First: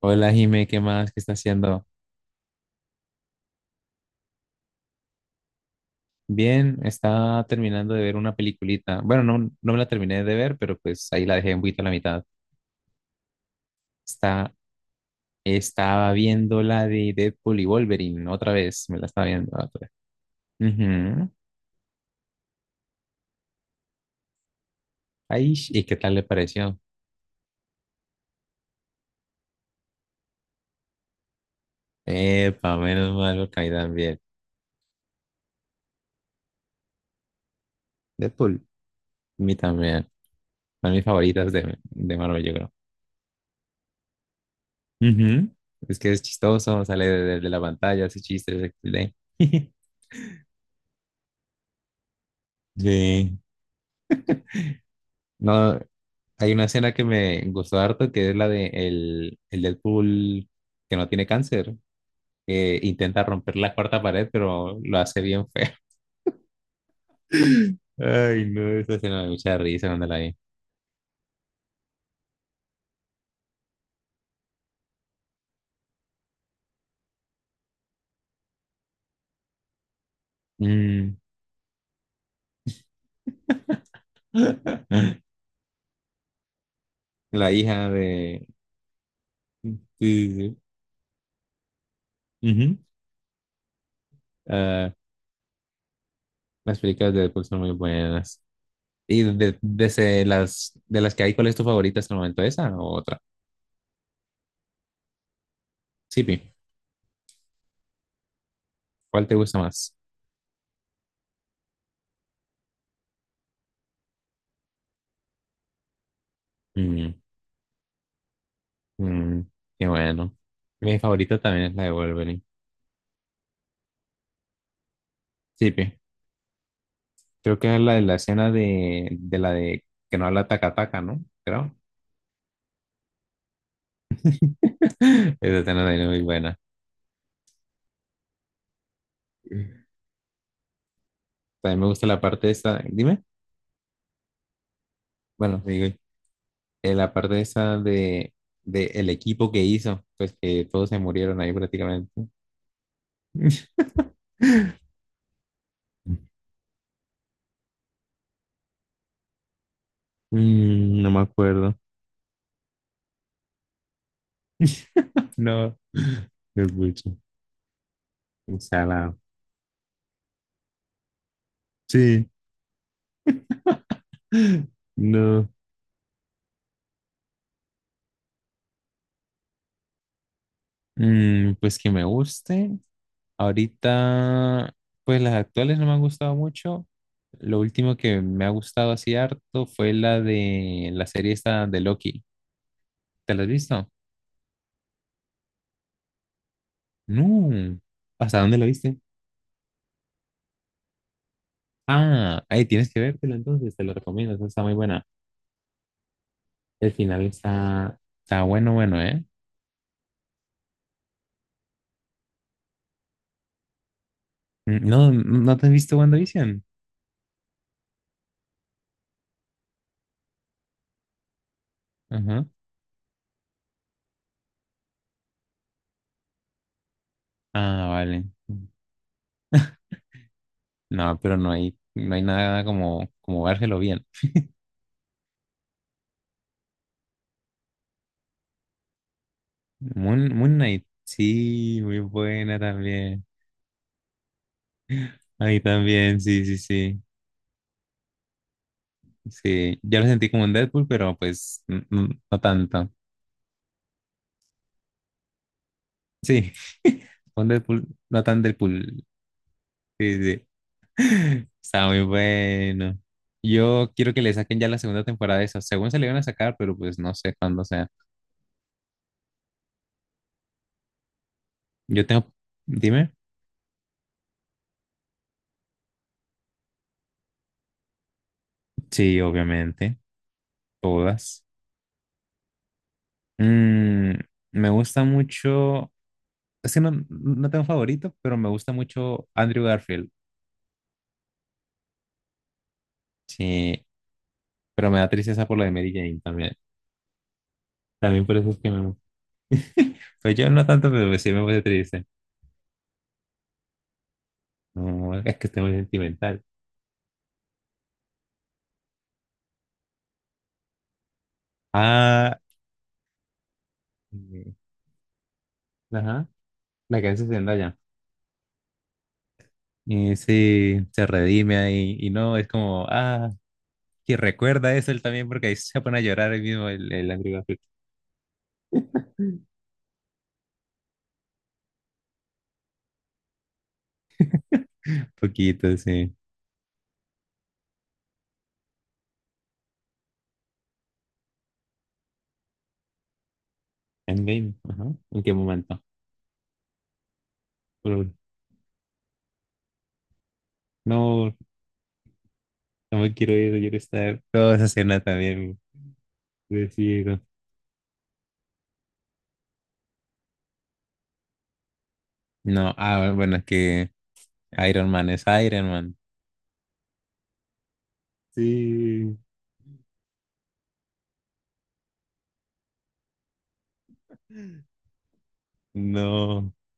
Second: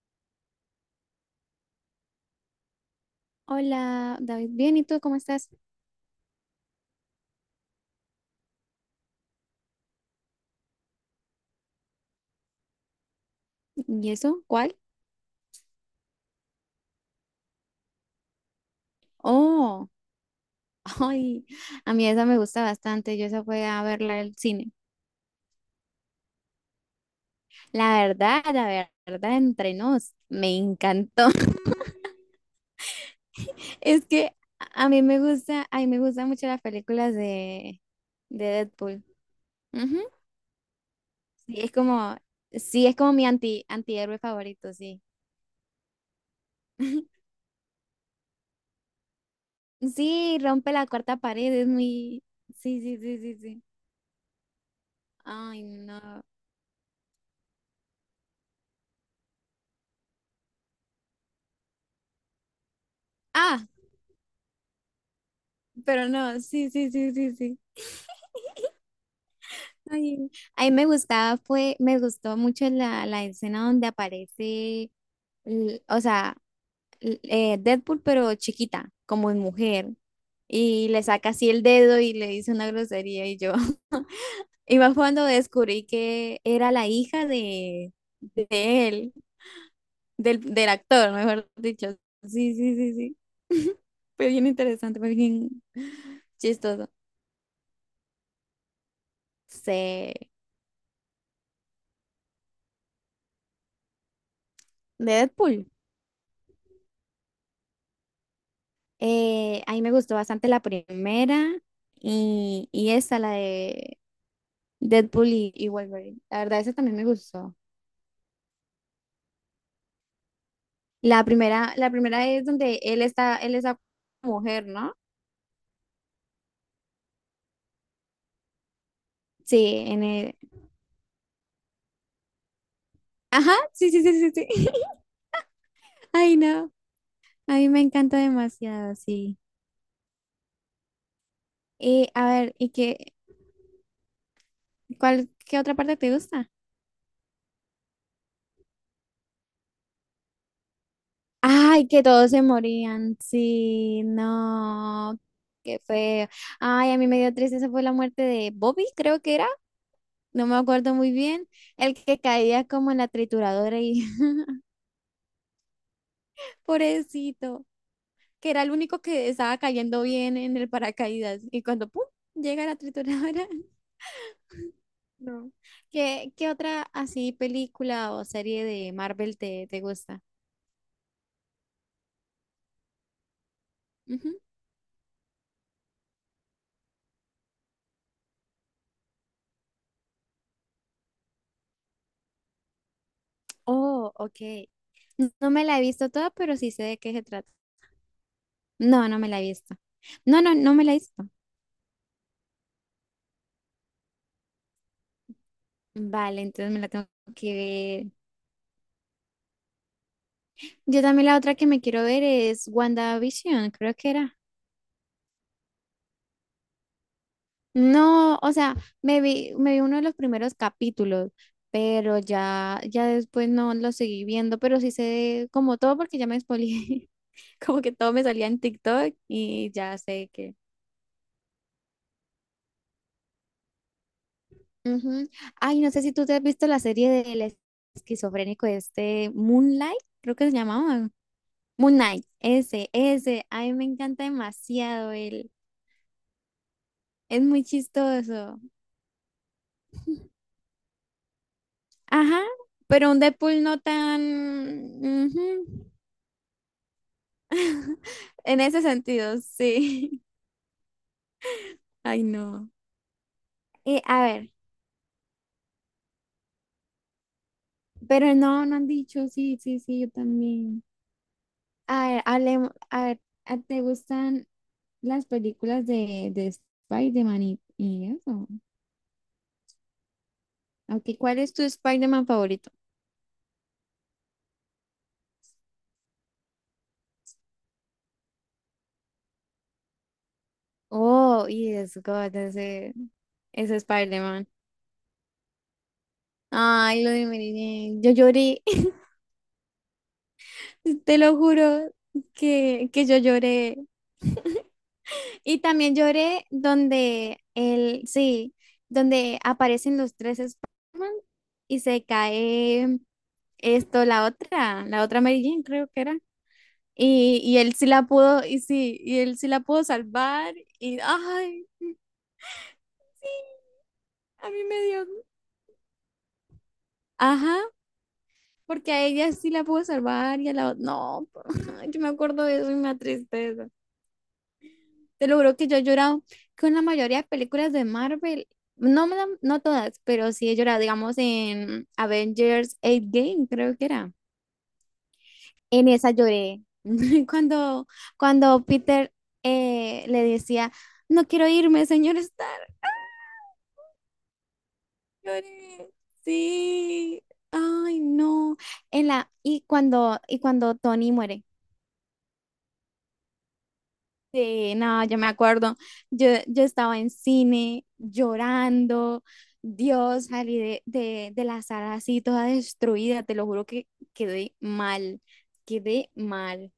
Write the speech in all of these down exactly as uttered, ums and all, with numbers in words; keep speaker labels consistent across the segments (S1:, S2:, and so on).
S1: Hola Jime, ¿qué más? ¿Qué está haciendo?
S2: Hola, David. Bien, ¿y tú cómo estás?
S1: Bien, está terminando de ver una peliculita. Bueno, no, no me la terminé de ver, pero pues ahí la dejé un poquito a la mitad.
S2: ¿Y eso?
S1: Está,
S2: ¿Cuál?
S1: Estaba viendo la de Deadpool y Wolverine otra vez, me la estaba viendo otra
S2: Oh,
S1: vez. Ujú.
S2: ay, a mí esa me gusta bastante. Yo esa fue a verla al cine.
S1: Ay, ¿y qué tal le pareció?
S2: La verdad, la verdad, entre nos, me encantó.
S1: Epa, menos mal porque a mí
S2: Es
S1: también.
S2: que a mí me gusta, a mí me gustan mucho las películas de, de
S1: Deadpool,
S2: Deadpool.
S1: a mí
S2: Ujú.
S1: también. Son mis favoritas
S2: Sí, es
S1: de,
S2: como,
S1: de Marvel, yo creo.
S2: sí, es como mi anti, antihéroe favorito, sí.
S1: Ujú. Es que es chistoso, sale de, de- de la pantalla, hace chistes, equis de.
S2: Sí, rompe la cuarta pared, es muy... Sí, sí, sí, sí,
S1: Sí.
S2: sí. Ay,
S1: No.
S2: no.
S1: Hay una escena que me gustó harto, que es la de el, el Deadpool que no tiene cáncer, que intenta romper
S2: Ah.
S1: la cuarta pared, pero lo hace bien feo.
S2: Pero no, sí, sí, sí, sí, sí.
S1: Ay, no, esa escena me da mucha risa cuando la
S2: Ay,
S1: vi.
S2: a mí me gustaba, fue, me gustó mucho la, la escena donde aparece, l- o sea, l- eh, Deadpool, pero chiquita, como en mujer, y le
S1: Mm.
S2: saca así el dedo y le dice una grosería y yo. Y más cuando descubrí que era la hija
S1: La hija
S2: de, de
S1: de...
S2: él,
S1: Sí,
S2: del,
S1: sí,
S2: del actor, mejor dicho.
S1: sí.
S2: Sí, sí,
S1: Ujú.
S2: sí, sí. Fue bien
S1: Ah,
S2: interesante, fue bien
S1: las
S2: chistoso.
S1: películas de Deadpool son muy buenas. ¿Y de,
S2: Sí,
S1: de ese-
S2: de
S1: las, de las que hay, cuál es tu favorita hasta el momento? ¿Esa o otra?
S2: Deadpool.
S1: Sí, Pi, ¿cuál te gusta
S2: Eh, a mí me
S1: más?
S2: gustó bastante la primera y, y esta, la de Deadpool y, y Wolverine. La verdad, esa también me
S1: Mm.
S2: gustó.
S1: Mm, qué bueno. Mi
S2: La
S1: favorita también
S2: primera,
S1: es la de
S2: la primera
S1: Wolverine.
S2: es donde él está, él es la mujer, ¿no?
S1: Sí, pi. Creo que es la de la escena de, de la de
S2: Sí, en
S1: que no
S2: el...
S1: habla taca taca, ¿no? Creo.
S2: Ajá, sí, sí, sí, sí, sí.
S1: Esa escena también es muy
S2: Ay,
S1: buena.
S2: no. A mí me encanta demasiado, sí.
S1: También me gusta
S2: Y
S1: la
S2: a
S1: parte
S2: ver, ¿y
S1: esa,
S2: qué,
S1: dime,
S2: cuál, qué
S1: bueno,
S2: otra
S1: digo,
S2: parte te gusta?
S1: eh, la parte esa de, de el equipo que hizo, pues que todos se murieron ahí
S2: Ay, que
S1: prácticamente.
S2: todos se morían. Sí, no. Qué feo. Ay, a mí me dio tristeza fue la muerte de Bobby, creo que era. No me acuerdo
S1: Mm, no
S2: muy
S1: me
S2: bien,
S1: acuerdo.
S2: el que caía como en la trituradora y
S1: No, es mucho.
S2: pobrecito, que
S1: O
S2: era el
S1: sea,
S2: único
S1: la...
S2: que estaba cayendo bien en el paracaídas y cuando ¡pum!
S1: Sí.
S2: Llega la trituradora.
S1: No.
S2: No. ¿Qué, qué otra así película o serie de Marvel te, te gusta?
S1: Mm, pues que me guste.
S2: Ujú.
S1: Ahorita, pues las actuales no me han gustado mucho. Lo último que me ha gustado así harto fue la de la serie esta de Loki. ¿Te la has visto?
S2: Oh, ok. No me la he visto toda, pero sí sé de qué se trata.
S1: No. ¿Hasta dónde la viste?
S2: No, no me la he visto. No, no, no me la he visto.
S1: Ah, ahí tienes que vértela entonces, te lo recomiendo, esa está muy buena.
S2: Vale, entonces me la
S1: El
S2: tengo
S1: final
S2: que
S1: está,
S2: ver.
S1: está bueno, bueno, ¿eh?
S2: Yo también la otra que me quiero ver es WandaVision, creo que era.
S1: No, ¿no te has visto WandaVision?
S2: No, o sea, me vi, me vi uno de los primeros capítulos, pero
S1: Ajá.
S2: ya, ya después no lo seguí viendo, pero sí sé como todo porque ya me spoileé, como
S1: Ah,
S2: que todo
S1: vale.
S2: me salía en TikTok y ya sé que.
S1: No, pero no hay, no hay nada como, como vérselo bien.
S2: Ujú. Ay, no sé si tú te has visto la serie del esquizofrénico este Moonlight,
S1: Moon,
S2: creo que
S1: Moon
S2: se
S1: Knight,
S2: llamaba.
S1: sí,
S2: Moon
S1: muy
S2: Knight,
S1: buena
S2: ese,
S1: también.
S2: ese, a mí me encanta demasiado
S1: A
S2: él,
S1: mí también, sí, sí, sí.
S2: es muy chistoso.
S1: Sí, yo lo sentí como un Deadpool, pero pues n- n- no
S2: Ajá,
S1: tanto.
S2: pero un Deadpool no tan... ujú.
S1: Sí, un Deadpool, no tan
S2: En ese
S1: Deadpool.
S2: sentido, sí.
S1: Sí, sí. Está muy
S2: Ay, no.
S1: bueno. Yo
S2: Eh,
S1: quiero que
S2: a
S1: le
S2: ver,
S1: saquen ya la segunda temporada de eso. Según se le iban a sacar, pero pues no sé cuándo sea.
S2: pero no, no han dicho, sí, sí, sí, yo también.
S1: Yo
S2: A ver,
S1: tengo.
S2: hablemos, a
S1: Dime.
S2: ver, ¿a- ¿te gustan las películas de, de Spider-Man y, y eso?
S1: Sí, obviamente.
S2: Ok, ¿cuál
S1: Todas.
S2: es tu Spider-Man favorito?
S1: Mm, me gusta mucho. Es que no, no tengo favorito, pero me gusta mucho Andrew Garfield.
S2: Oh, yes, God, ese, ese
S1: Sí,
S2: Spider-Man.
S1: pero me da tristeza por lo de Mary Jane también.
S2: Ay, lo de Mary Jane, yo
S1: También por eso es
S2: lloré,
S1: que me... Pues yo no tanto, pero
S2: te
S1: pues sí
S2: lo
S1: me puse
S2: juro
S1: triste.
S2: que, que yo lloré.
S1: No, es que
S2: Y
S1: estoy muy
S2: también
S1: sentimental.
S2: lloré donde el, sí, donde aparecen los tres Spider-Man y se
S1: Ah,
S2: cae esto, la
S1: eh,
S2: otra, la otra Mary Jane, creo que era.
S1: ajá, la que hace
S2: Y, y él
S1: Zendaya.
S2: sí la pudo, y sí, y él sí la pudo
S1: Y
S2: salvar.
S1: sí,
S2: Y
S1: se redime
S2: ay,
S1: ahí.
S2: sí,
S1: Y no, es como, ah, que
S2: a mí
S1: recuerda
S2: me
S1: eso él
S2: dio.
S1: también, porque ahí se pone a llorar el mismo, el, el Angry
S2: Ajá,
S1: Birds.
S2: porque a ella sí la pudo salvar y a la otra. No, yo me acuerdo de eso y me da tristeza. Te lo juro que
S1: Poquito,
S2: yo he
S1: sí.
S2: llorado con la mayoría de películas de Marvel. No, me la- no todas, pero sí he llorado, digamos, en Avengers Game creo que era.
S1: Endgame, ajá. ¿En qué momento?
S2: En esa lloré. Cuando,
S1: Pero
S2: cuando Peter eh, le decía, no
S1: no,
S2: quiero irme, señor Stark. ¡Ah!
S1: no me quiero ir, quiero estar. Toda esa escena también,
S2: Lloré.
S1: decido.
S2: Sí. Ay, no. En la, y cuando, y cuando Tony muere.
S1: No, ah, bueno, es que
S2: Sí,
S1: Iron
S2: no,
S1: Man
S2: yo
S1: es
S2: me
S1: Iron
S2: acuerdo,
S1: Man.
S2: yo, yo estaba en cine
S1: Sí.
S2: llorando, Dios, salí de, de, de la sala así toda destruida, te lo juro que quedé mal, quedé
S1: No,
S2: mal.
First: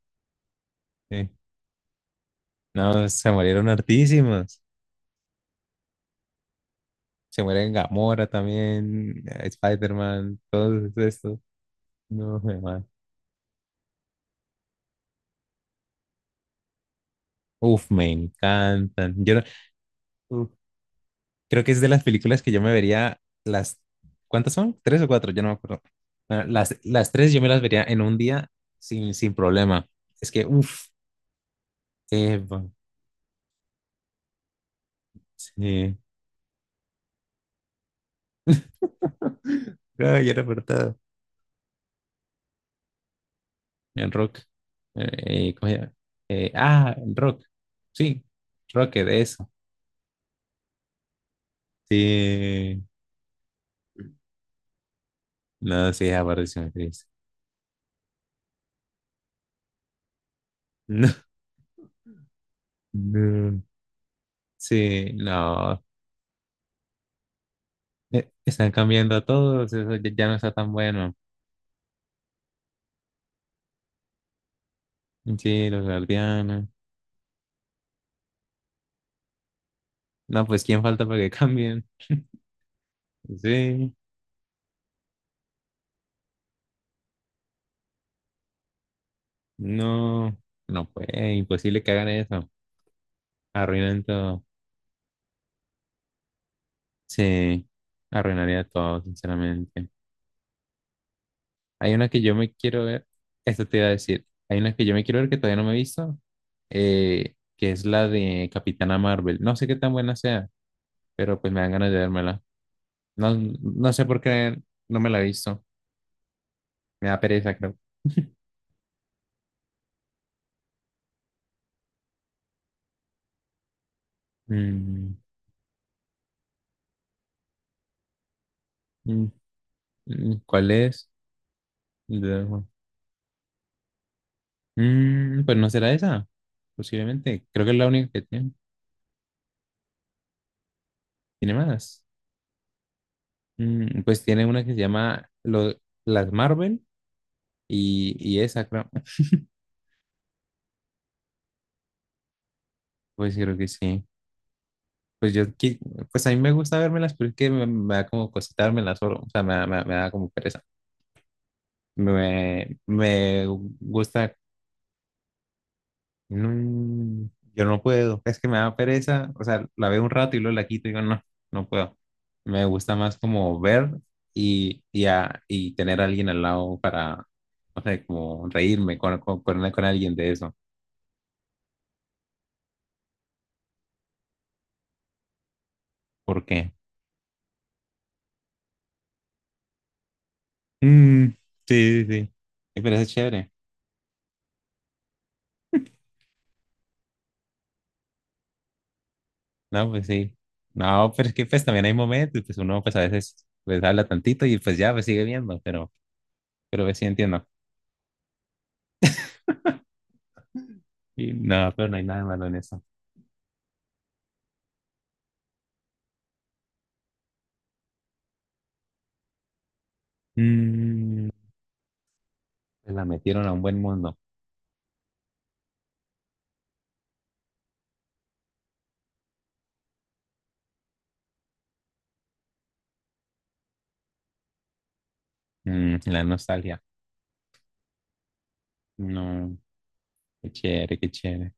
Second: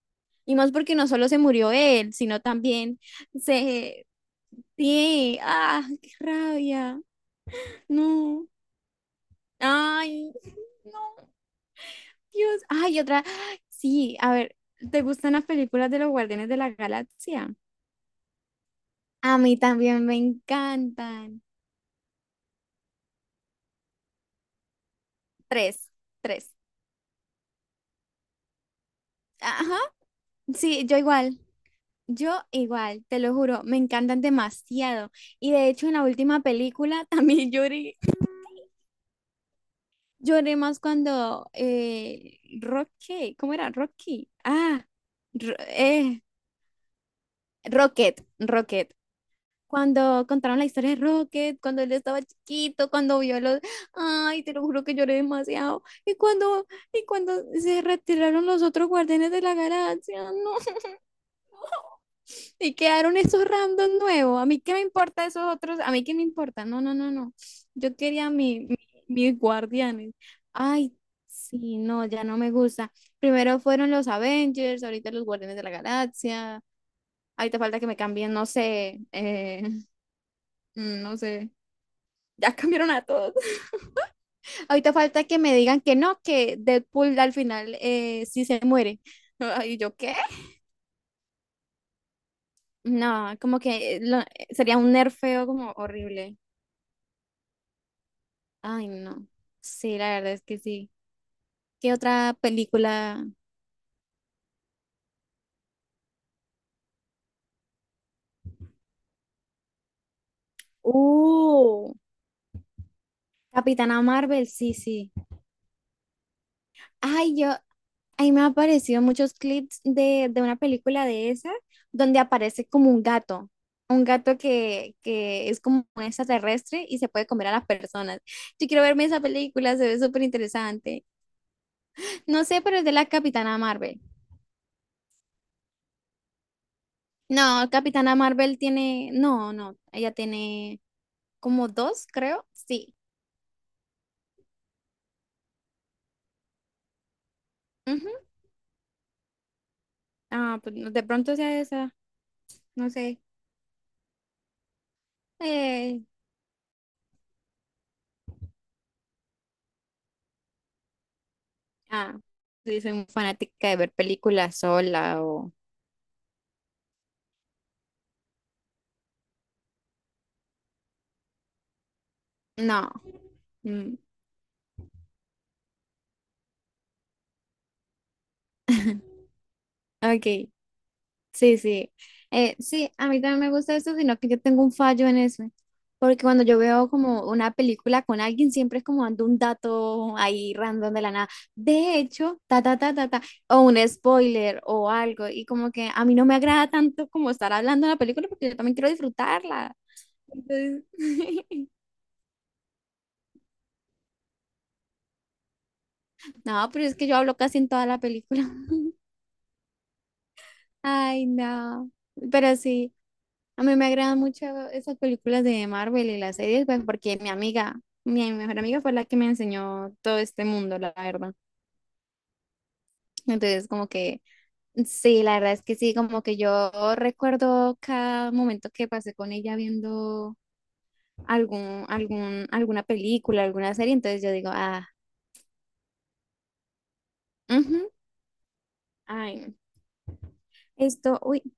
S2: Y más porque no
S1: eh,
S2: solo se murió él, sino también
S1: no, se murieron
S2: se...
S1: hartísimas.
S2: Sí, ah, qué rabia,
S1: Se mueren Gamora
S2: no,
S1: también, eh,
S2: ay,
S1: Spider-Man, todos
S2: no,
S1: estos. No, me
S2: Dios,
S1: ma-
S2: ay, otra, sí, a ver, ¿te gustan las películas de los Guardianes de la Galaxia?
S1: uf, me encantan. Yo
S2: A
S1: no-
S2: mí también me
S1: uf,
S2: encantan.
S1: creo que es de las películas que yo me vería las... ¿Cuántas son? ¿Tres o cuatro? Yo no me acuerdo.
S2: Tres,
S1: Ah,
S2: tres.
S1: Las, las tres yo me las vería en un día sin, sin
S2: Ajá,
S1: problema. Es que,
S2: sí,
S1: uf,
S2: yo igual,
S1: eh,
S2: yo igual, te lo juro, me encantan demasiado. Y de hecho en
S1: sí.
S2: la última película también lloré,
S1: No, yo era
S2: lloré más cuando eh, Rocky, ¿cómo era?
S1: En
S2: Rocky.
S1: rock.
S2: Ah,
S1: Eh,
S2: Ro-
S1: ¿cómo se llama?
S2: eh,
S1: Eh, ah, en rock. Sí,
S2: Rocket, Rocket.
S1: Rocket, eso.
S2: Cuando contaron la historia de Rocket, cuando él estaba
S1: Sí.
S2: chiquito, cuando vio los... Ay, te lo juro que lloré demasiado.
S1: No, sí,
S2: Y
S1: apareció
S2: cuando,
S1: una
S2: y
S1: actriz.
S2: cuando se retiraron los otros guardianes de la galaxia, no.
S1: No,
S2: Y quedaron esos
S1: no.
S2: random nuevos. A mí qué me
S1: Sí,
S2: importa esos otros,
S1: no.
S2: a mí qué me importa. No, no, no, no. Yo
S1: Eh,
S2: quería mi,
S1: están
S2: mi-
S1: cambiando a
S2: mis
S1: todos. Eso ya
S2: guardianes.
S1: ya no está tan
S2: Ay,
S1: bueno.
S2: sí, no, ya no me gusta. Primero fueron los Avengers, ahorita los Guardianes de
S1: Sí,
S2: la
S1: los
S2: Galaxia.
S1: guardianes.
S2: Ahorita falta que me cambien, no sé, eh,
S1: No, pues ¿quién
S2: mm,
S1: falta
S2: no
S1: para que
S2: sé.
S1: cambien?
S2: Ya cambiaron a todos.
S1: Sí.
S2: Ahorita falta que me digan que no, que Deadpool al final eh, sí se muere. ¿Y yo qué?
S1: No. No, pues imposible que hagan eso.
S2: No, como que eh,
S1: Arruinan
S2: lo- eh,
S1: todo.
S2: sería un nerfeo como horrible.
S1: Sí. Arruinaría
S2: Ay,
S1: todo,
S2: no.
S1: sinceramente.
S2: Sí, la verdad es que sí. ¿Qué
S1: Hay una que yo
S2: otra
S1: me quiero ver,
S2: película?
S1: esto te iba a decir, hay una que yo me quiero ver que todavía no me he visto, eh, que es la de Capitana Marvel. No sé qué tan buena sea, pero pues me dan
S2: Uh,
S1: ganas de vérmela. No, no
S2: Capitana
S1: sé por
S2: Marvel,
S1: qué
S2: sí,
S1: no me
S2: sí.
S1: la he visto, me da
S2: Ay,
S1: pereza,
S2: yo,
S1: creo.
S2: ahí me han aparecido muchos clips de, de una película de esa, donde aparece como un gato. Un gato que,
S1: Mm,
S2: que es como un extraterrestre y se puede comer a las personas. Yo quiero verme esa
S1: mm,
S2: película, se ve súper
S1: mm, ¿cuál
S2: interesante.
S1: es?
S2: No
S1: De-
S2: sé, pero es de la Capitana Marvel.
S1: Mm, pues no será esa, posiblemente. Creo
S2: No,
S1: que es la única
S2: Capitana
S1: que tiene.
S2: Marvel tiene, no, no, ella tiene
S1: ¿Tiene
S2: como
S1: más?
S2: dos, creo. Sí.
S1: Mm, pues tiene una que se llama lo- Las Marvel
S2: Ujú.
S1: y, y esa, creo.
S2: Ah, pues no- de pronto sea esa, no sé.
S1: Pues creo que sí. Pues yo, qui-
S2: Eh,
S1: pues a mí me gusta vérmelas pero es que me, me da como cosita vermelas solo, o sea, me, da- me, da me da como pereza.
S2: ah,
S1: Me,
S2: sí, soy muy
S1: me
S2: fanática de ver
S1: gusta,
S2: películas sola o...
S1: no, yo no puedo, es que me da pereza, o sea, la veo un rato y luego la quito y digo, no, no puedo. Me
S2: No.
S1: gusta más como ver
S2: Mm,
S1: y, y, a- y tener a alguien al lado para, no sé, como reírme con, con, con, con alguien
S2: ok,
S1: de eso.
S2: sí, sí. Eh, sí, a mí también me gusta eso, sino que yo tengo un fallo en eso. Porque cuando
S1: ¿Por
S2: yo
S1: qué?
S2: veo como una película con alguien, siempre es como dando un dato ahí random de la
S1: Mm,
S2: nada. De
S1: sí, sí, sí.
S2: hecho, ta, ta,
S1: Ay,
S2: ta,
S1: pero eso es
S2: ta, ta,
S1: chévere.
S2: o un spoiler o algo. Y como que a mí no me agrada tanto como estar hablando de la película porque yo también quiero disfrutarla.
S1: No, pues sí.
S2: Entonces,
S1: No, pero es que pues también hay momentos, pues uno pues a veces pues habla tantito y pues ya, pues sigue viendo, pero,
S2: no,
S1: pero
S2: pero es
S1: pues, sí
S2: que yo hablo
S1: entiendo.
S2: casi en toda la película. Ay,
S1: Y no, pero
S2: no.
S1: no hay nada malo en
S2: Pero
S1: eso.
S2: sí, a mí me agradan mucho esas películas de Marvel y las series, pues porque mi amiga, mi mejor amiga fue la que me enseñó todo este mundo, la
S1: Mm,
S2: verdad.
S1: pues, la metieron a un
S2: Entonces,
S1: buen
S2: como
S1: mundo.
S2: que, sí, la verdad es que sí, como que yo recuerdo cada momento que pasé con ella viendo algún, algún, alguna película, alguna serie, entonces yo digo, ah,
S1: Mm, la nostalgia.
S2: ujú, ay, no.
S1: No, qué chévere, qué
S2: Esto, uy.
S1: chévere.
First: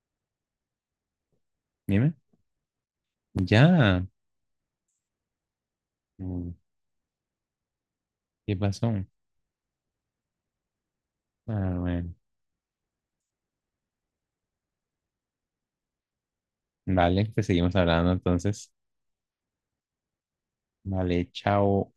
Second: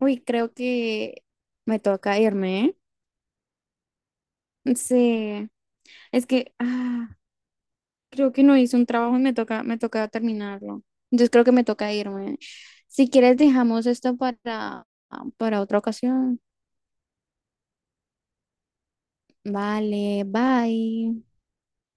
S2: Uy, creo que me
S1: Dime.
S2: toca irme,
S1: Ya.
S2: ¿eh? Sí, es que
S1: Mm,
S2: ah, creo que
S1: ¿qué
S2: no hice un
S1: pasó?
S2: trabajo y me toca, me toca terminarlo. Entonces creo que me
S1: Ah,
S2: toca
S1: bueno.
S2: irme. Si quieres, dejamos esto para, para otra ocasión.
S1: Vale, pues seguimos hablando entonces.
S2: Vale, bye.
S1: Vale, chao.